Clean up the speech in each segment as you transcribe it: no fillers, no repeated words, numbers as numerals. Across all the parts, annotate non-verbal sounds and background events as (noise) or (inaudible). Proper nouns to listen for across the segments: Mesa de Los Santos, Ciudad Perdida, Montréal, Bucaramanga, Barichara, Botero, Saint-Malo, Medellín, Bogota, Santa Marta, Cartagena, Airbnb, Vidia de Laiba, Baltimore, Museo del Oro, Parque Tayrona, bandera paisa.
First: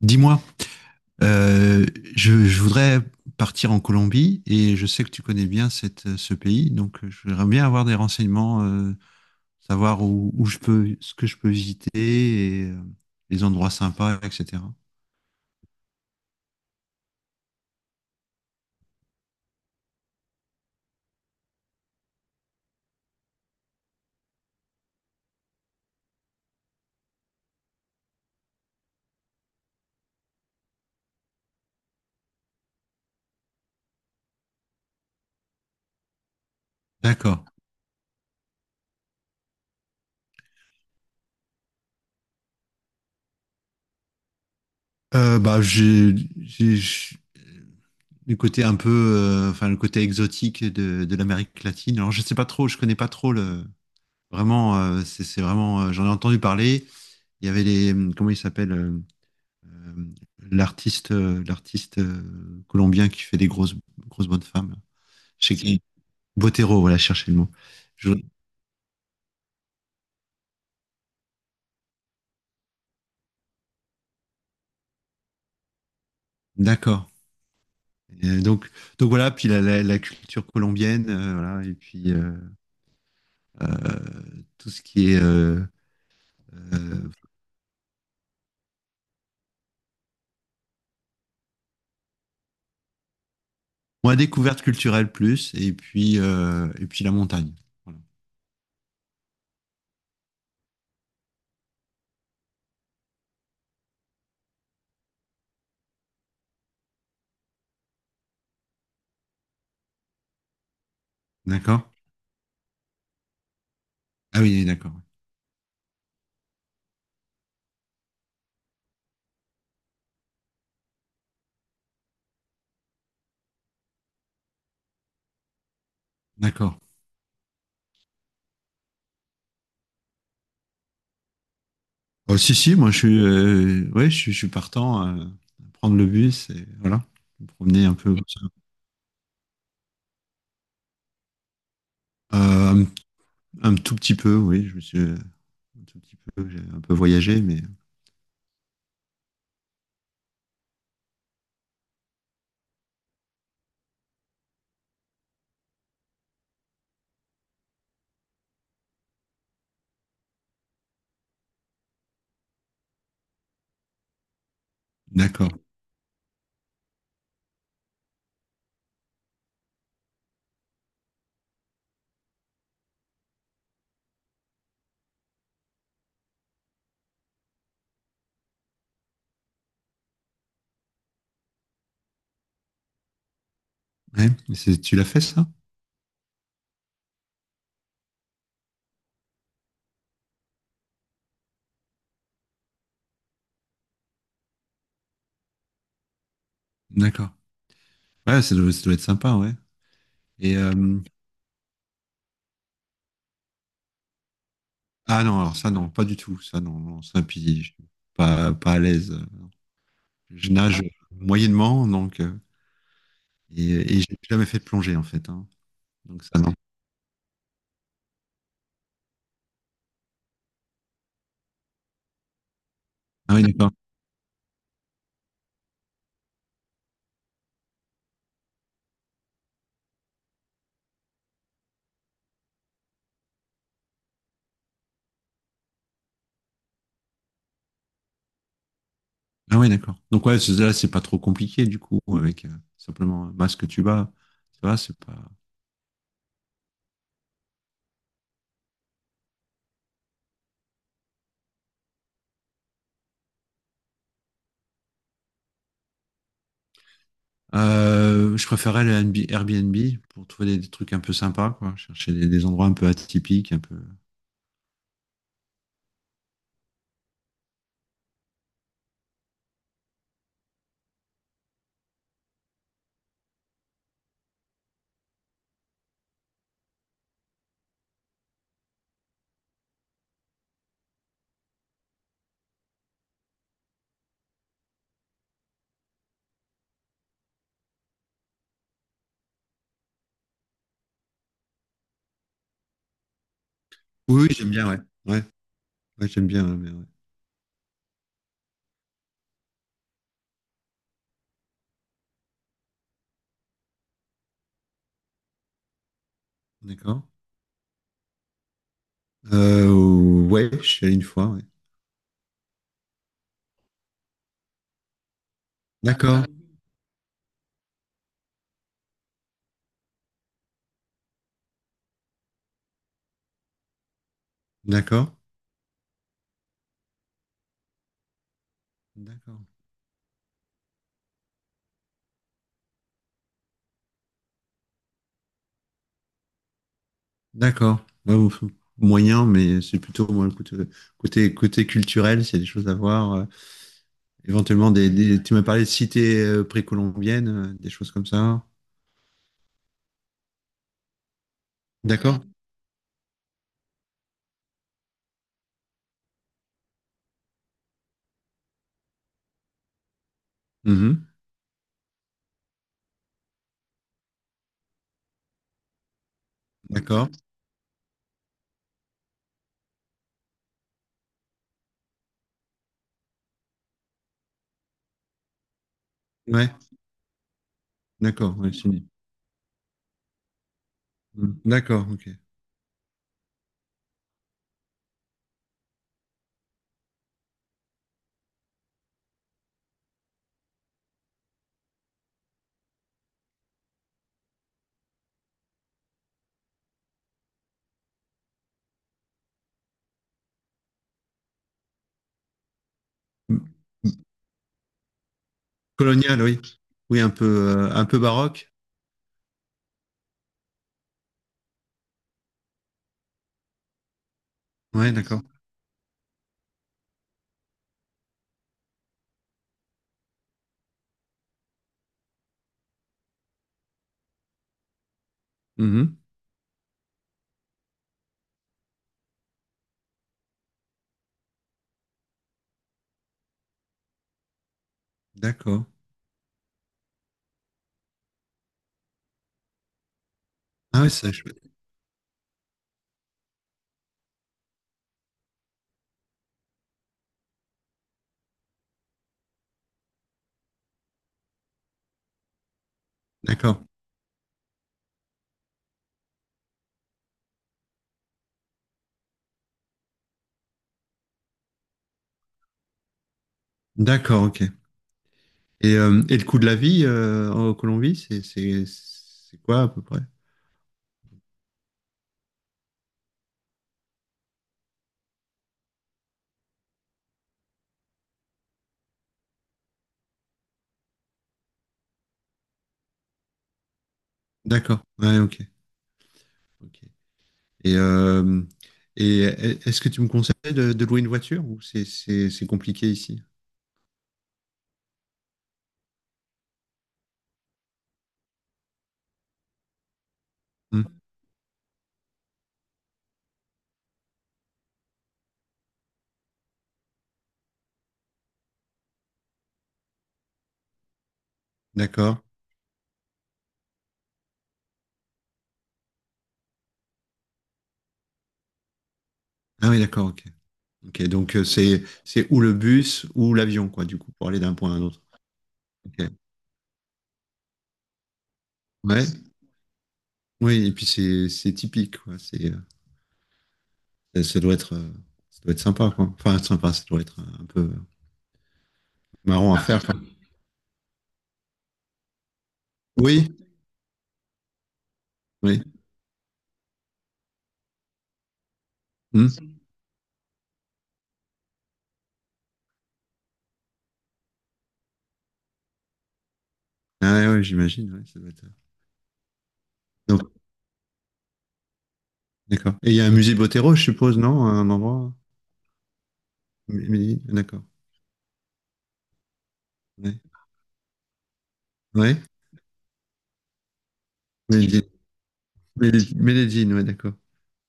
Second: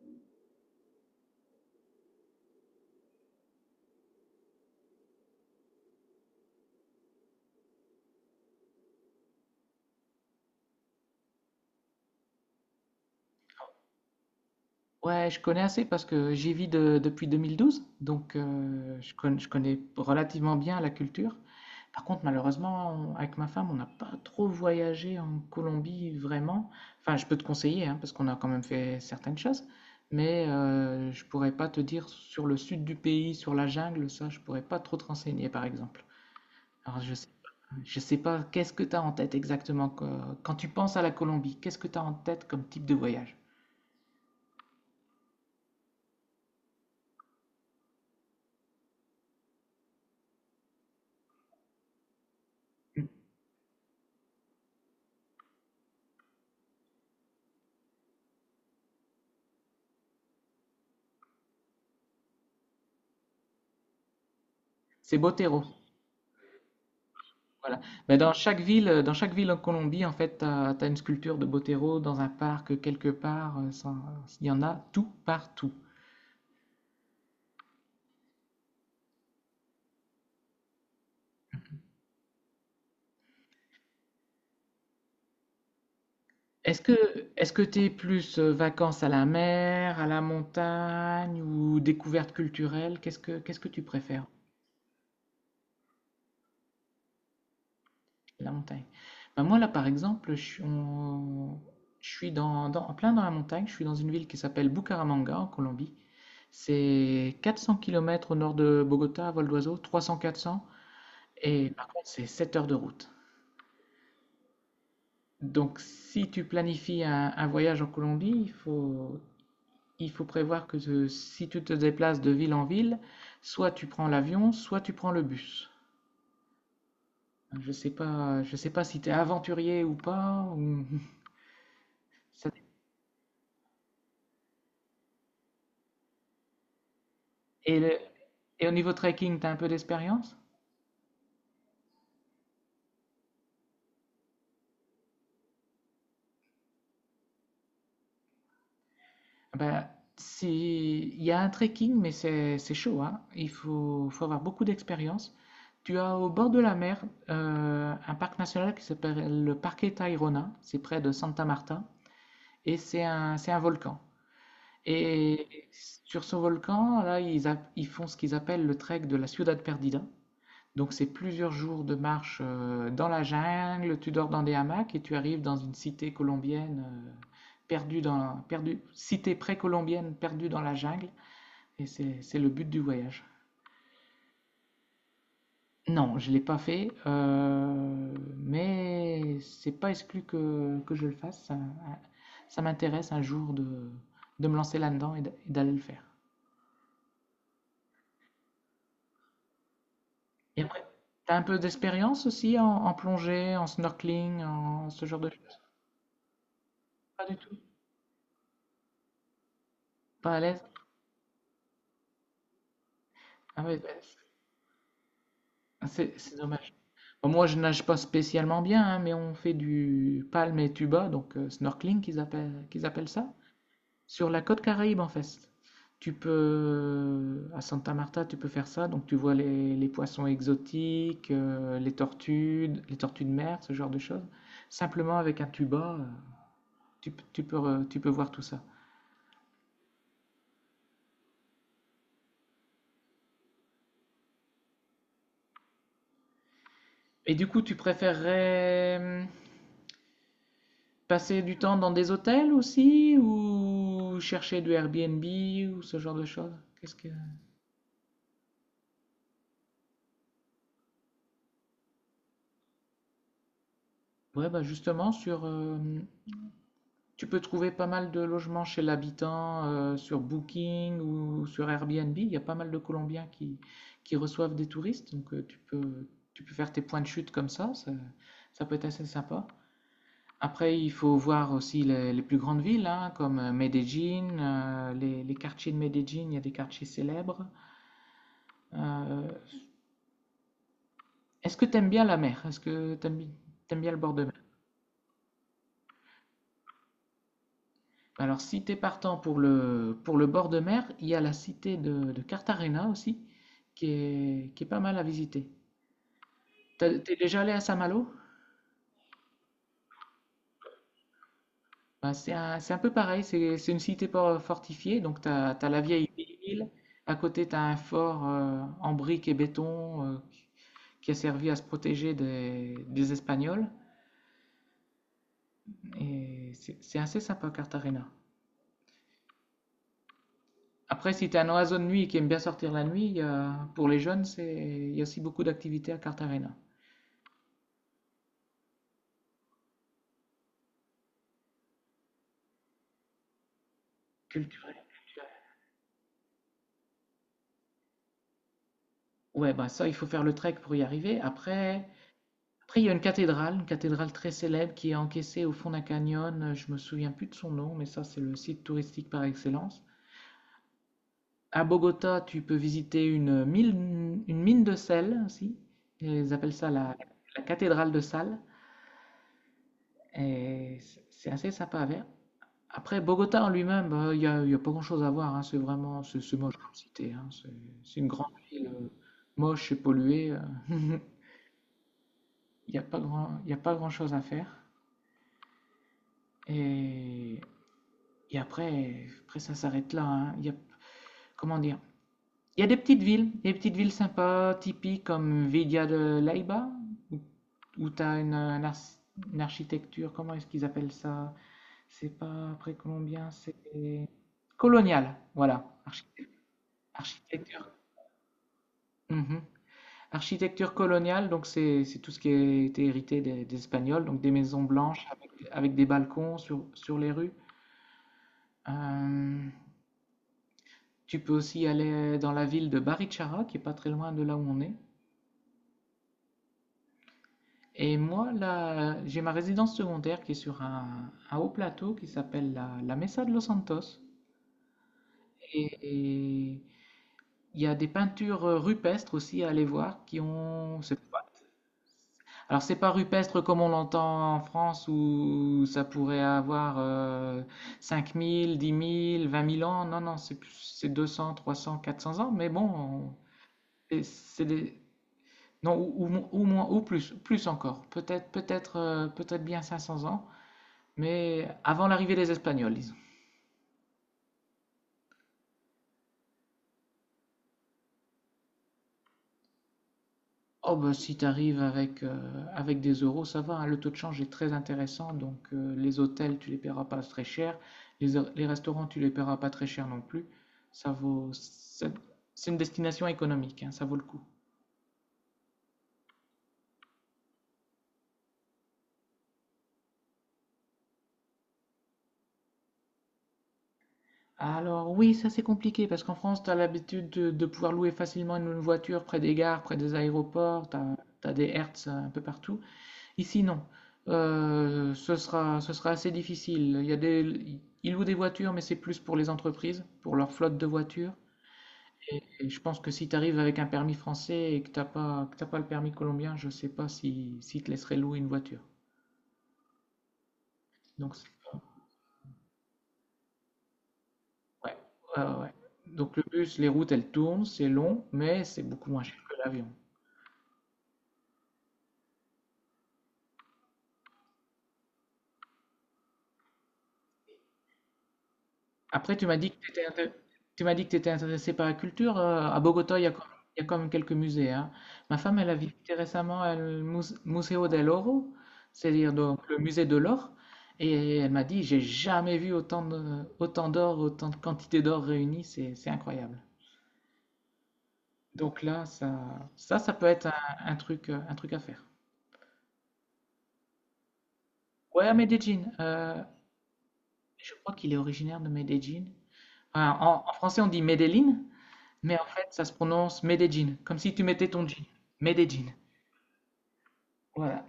Dis-moi, euh, je voudrais partir en Colombie et je sais que tu connais bien ce pays, donc je voudrais bien avoir des renseignements, savoir où je peux, ce que je peux visiter et les endroits sympas, etc. Ouais, je connais assez parce que j'y vis depuis 2012, donc je connais relativement bien la culture. Par contre, malheureusement, avec ma femme, on n'a pas trop voyagé en Colombie vraiment. Enfin, je peux te conseiller, hein, parce qu'on a quand même fait certaines choses, mais je pourrais pas te dire sur le sud du pays, sur la jungle, ça, je pourrais pas trop te renseigner, par exemple. Alors, D'accord. je sais pas, qu'est-ce que tu as en tête exactement quand tu penses à la Colombie, qu'est-ce que tu as en tête comme type de voyage? Bah, j'ai- j'- le côté un peu, enfin le côté exotique de l'Amérique latine. Alors je sais pas trop, je connais pas trop le. Vraiment, c'est vraiment, j'en ai entendu parler. Il y avait les, comment ils s'appellent? euh, l'artiste l'artiste colombien qui fait des grosses bonnes femmes. C'est Je sais Botero. qui Botero, voilà, cherchez le mot. Voilà. Je- Mais dans chaque ville en Colombie, en fait, as une sculpture de Botero dans un parc quelque part. Il y en a tout partout. D'accord. Et donc voilà, puis la culture colombienne, voilà, et puis tout ce qui est Est-ce euh, que, est-ce que t'es plus vacances à la mer, à la montagne ou découverte culturelle? Qu'est-ce que tu moi préfères? découverte culturelle plus, et puis la montagne. Voilà. La montagne. Ben moi là, par exemple, je suis en plein dans la montagne. Je suis dans une ville qui s'appelle Bucaramanga en Colombie. C'est 400 km au nord de Bogota à vol d'oiseau, 300-400. Et D'accord? par contre, c'est 7 heures de route. Ah oui, d'accord, ouais. Donc, si tu planifies un voyage en Colombie, il faut prévoir si tu te déplaces de ville en ville, soit tu prends l'avion, soit tu prends le bus. D'accord. Je sais pas si tu es aventurier ou pas. Oh, (laughs) ça- si si, moi je suis ouais, je suis partant à prendre le bus et voilà, me Et, promener un peu comme ça. et au niveau trekking, tu as un peu d'expérience? Euh, Un tout petit peu, oui. Je me suis un tout petit peu, j'ai un peu voyagé, mais. Ben, si, il y a un trekking, mais c'est chaud, hein. Il faut, faut avoir beaucoup d'expérience. Tu as au bord de la mer un parc national qui s'appelle le Parque Tayrona, c'est près de Santa Marta, et c'est un volcan. Et D'accord. sur ce volcan, là, ils font ce qu'ils appellent le trek de la Ciudad Perdida. Donc c'est plusieurs jours de marche dans la jungle, tu dors dans des hamacs et tu arrives dans une cité colombienne perdue dans, perdue, cité précolombienne perdue dans la jungle, et c'est le but du voyage. Ouais, mais c'est- tu l'as fait ça? Non, je ne l'ai pas fait, mais c'est pas exclu que je le fasse. Ça m'intéresse un jour de me lancer là-dedans et et d'aller le faire. D'accord. Ouais, ça doit être sympa, ouais. Et Et après, t'as un peu d'expérience aussi en, en plongée, en snorkeling, en ce genre ah de non, alors choses? ça non, pas du tout, ça non, non, ça Pas du puis tout. je suis pas à l'aise. Pas à Je l'aise? nage moyennement, donc Ah et, ouais, bah, et j'ai jamais fait de plongée en fait, hein. c'est Donc c'est ça non. dommage. Bon, moi, je nage pas spécialement bien, hein, mais on fait du palme et tuba, donc snorkeling qu'ils appellent ça. Ah oui, d'accord. Sur la côte Caraïbe, en fait. Tu peux, à Santa Marta, tu peux faire ça. Donc, tu vois les poissons exotiques, les tortues de mer, ce genre de choses. Simplement avec un tuba, tu peux, tu peux voir tout ça. Ah oui, d'accord. Donc ouais, c'est- là, c'est pas trop compliqué du coup, avec simplement un masque tuba. Tu vois, c'est pas. Et du coup, tu préférerais passer du temps dans des hôtels aussi ou chercher du Airbnb ou ce genre de choses? Qu'est-ce que... Je préférais le NB Airbnb pour trouver des trucs un peu sympas, quoi. Chercher des endroits un peu atypiques, un peu. Ouais, bah justement, sur, tu peux trouver pas mal de logements chez l'habitant sur Booking ou sur Airbnb. Il y a pas mal de Colombiens qui reçoivent des touristes, donc tu peux faire tes points de chute comme ça peut être assez sympa. Après, il faut voir aussi les plus grandes villes, hein, comme Medellín, les quartiers de Medellín, il y a des quartiers célèbres. Euh, Est-ce que tu aimes bien la mer? Est-ce que tu aimes bien le bord de Oui, oui, mer? j'aime bien, ouais. Ouais, ouais, j'aime bien, ouais, mais ouais. Alors, si t'es partant pour le bord de mer, il y a la cité de Cartagena aussi, qui est pas mal à visiter. T'as- D'accord. T'es déjà allé à Saint-Malo? Euh, ouais, je suis allé une fois, ouais. Bah, c'est un peu pareil, c'est une cité fortifiée, donc t'as, t'as la vieille D'accord, ville, à côté t'as un fort en briques et béton qui a servi à se protéger des Espagnols, d'accord, et c'est assez sympa Cartagena. d'accord, Après, si t'es un oiseau de nuit et qui aime bien sortir la nuit, pour les jeunes, c'est, il y a aussi beaucoup d'activités à Cartagena. d'accord. Ouais, bon, moyen, mais c'est plutôt moi, le côté, côté, culturel, s'il y a des choses à voir. Éventuellement, Culturel. Tu m'as parlé de cités précolombiennes, des choses comme ça. Ouais, bah ça, il faut faire le trek pour y arriver. Après, D'accord? après, il y a une cathédrale très célèbre qui est encaissée au fond d'un canyon. Je me souviens plus de son nom, mais ça, c'est le site touristique par excellence. Mhm. À Bogota, tu peux visiter une mine de sel aussi. Ils appellent ça la, D'accord. la cathédrale de sal. Et c'est assez sympa à faire. Après, Bogota en lui-même, bah, il n'y a, il y a pas grand-chose à voir, hein. C'est vraiment, c'est Ouais, moche comme cité, hein. C'est une grande d'accord. Ouais, ville c'est- moche et polluée. (laughs) Mm. D'accord, ok. Il n'y a pas grand, il y a pas grand-chose à faire. Et, et après, après, ça s'arrête là, hein. Il y a, comment dire? Il y a des petites villes sympas, typiques comme Vidia de Laiba où, où tu as une, une architecture, comment est-ce qu'ils appellent ça? C'est pas précolombien, Mm. c'est colonial, voilà. Colonial, oui. Oui, Architecture. Un peu baroque. Mhm. Architecture coloniale, donc c'est tout ce qui a été hérité des Espagnols, donc des maisons Ouais, blanches d'accord. avec, avec des balcons sur, sur les rues. Euh, Tu peux aussi aller dans la ville de Barichara, qui est pas très loin de là où on est. Mhm. Et moi, là, j'ai ma résidence secondaire qui est sur un haut plateau qui s'appelle la, la Mesa de Los Santos. D'accord. Et il y a des peintures rupestres aussi à aller voir qui ont. Ah ouais, C'est ça, je- pas- Alors, c'est pas rupestre comme on l'entend en France où ça pourrait avoir 5 000, 10 000, 20 000 ans. Non, non, c'est 200, 300, 400 ans. Mais bon, D'accord. C'est des, non, ou, ou moins, ou plus, plus encore. Peut-être, peut-être, peut-être bien 500 ans, mais avant l'arrivée des Espagnols, disons. D'accord, ok. Et le coût de la vie en Colombie, c'est quoi à peu près? Oh, bah, si t'arrives avec, avec des euros, ça va, hein, le taux de change est très intéressant, donc les hôtels, tu les paieras pas très cher, les restaurants, tu les paieras pas très cher non plus. Ça vaut, c'est une destination économique, hein, ça vaut le coup. D'accord. Ouais, ok. Ok. Et, euh, et est-ce que tu me conseilles de louer une voiture ou c'est compliqué ici? Alors oui, ça c'est compliqué parce qu'en France, tu as l'habitude de pouvoir louer facilement une voiture près des gares, près des aéroports, tu Hmm, as, des Hertz un peu partout. Ici, non. Ce sera, ce sera assez difficile. Il y a des, ils louent des voitures, mais c'est plus pour les entreprises, pour leur flotte de voitures. d'accord. Et je pense que si tu arrives avec un permis français et que t'as pas le permis colombien, je sais pas si, si te laisseraient louer une voiture. Ah oui, d'accord, ok. Ok, Donc, c'est- donc c'est ou le bus ou l'avion, quoi, du coup, pour aller d'un point à ouais, un autre. ouais, ouais, ouais. Ok. Donc le bus, les routes, elles tournent, c'est long, mais c'est beaucoup moins Ouais. cher que l'avion. Oui, et puis c'est typique, quoi. C'est, ça, doit être, euh, ça doit être sympa, quoi. Enfin, sympa, ça doit être un peu Après, tu m'as dit marrant que à tu faire, étais, quoi. Tu m'as dit que tu étais intéressé par la culture. À Bogota, il y a quand Oui, il y a quand même quelques musées, hein. Ma femme, elle a oui. visité récemment le Museo del Oro, c'est-à-dire Hmm. donc le musée de l'or. Et elle m'a dit, j'ai jamais vu autant de, autant d'or, autant de quantité d'or réunie. C'est incroyable. Ah ouais, ouais, j'imagine, ouais, ça doit être... Donc là, ça peut être donc, un truc à faire. d'accord. Et il y a un musée Botero, je suppose, non? Un Ouais, à endroit? Medellín. Je D'accord. crois qu'il est originaire de Medellín. Enfin, Ouais. en, en français, on dit Medellín. Mais Ouais. en fait, ça se prononce Medellín, comme si tu mettais ton J. Medellín, Medellín. Medellín, Medellín, ouais, d'accord. Voilà.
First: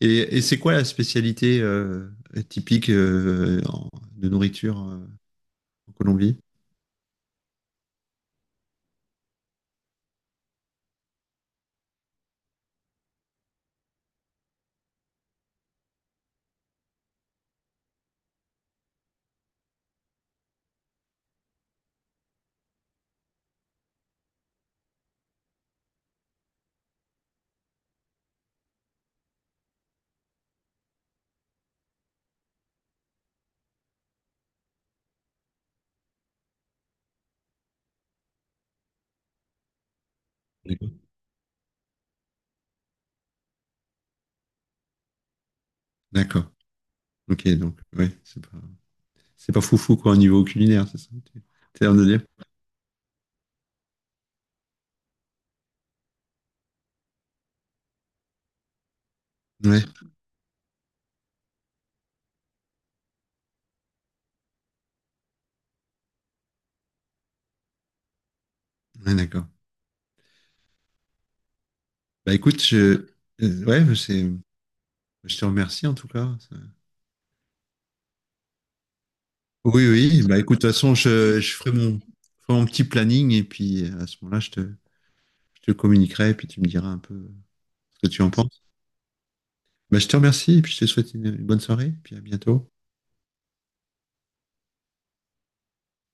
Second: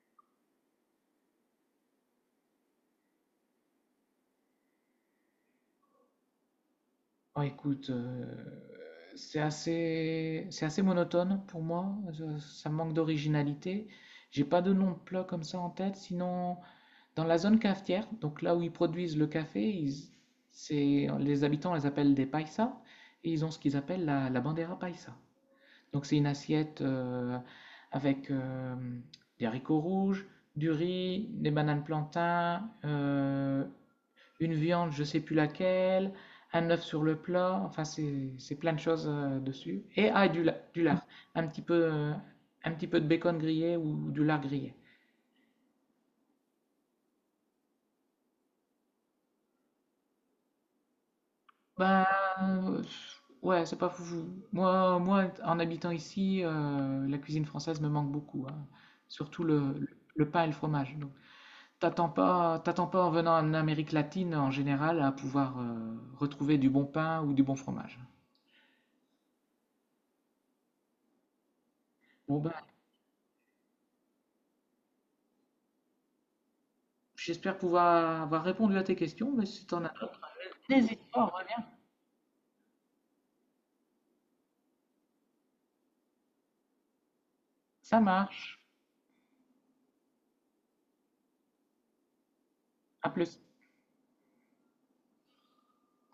Et c'est quoi la spécialité typique de nourriture en Colombie? Bon, écoute, c'est assez monotone pour moi. Je- ça manque d'originalité. J'ai pas de nom de plat comme ça en tête. Sinon, dans la zone cafetière, donc là où ils produisent le café, c'est, les habitants les appellent des paisas et ils ont ce qu'ils appellent la, la bandera paisa. Donc c'est une assiette avec des haricots rouges, du riz, des bananes plantains, une viande, je sais plus laquelle, un œuf sur le plat, enfin c'est plein de choses dessus. Et ah, et du D'accord. lard, un petit peu, euh, un petit peu de bacon grillé ou du lard grillé. D'accord. Ok, donc, ouais, c'est pas foufou, quoi, au niveau culinaire, c'est ça? Que tu- T'as l'air de Ben dire? euh, ouais, c'est pas fou. Moi, moi, en habitant ici, la cuisine française me manque beaucoup, hein. Surtout Ouais, le pain et le fromage. Donc. T'attends pas en venant en Amérique latine en général à pouvoir retrouver du bon pain ou du bon fromage. ouais, d'accord. Bah Bon ben, écoute, euh, ouais, c'est, je te remercie en tout cas. Ça- j'espère pouvoir avoir répondu à tes questions, mais si t'en Oui, as d'autres, oui, bah écoute, de toute façon, n'hésite pas, reviens. Je ferai mon petit planning et puis à ce moment-là, je te communiquerai et puis tu me diras un peu ce Ça que tu en marche. penses. Bah, je te remercie et puis je te souhaite une bonne soirée, et puis à bientôt. À plus.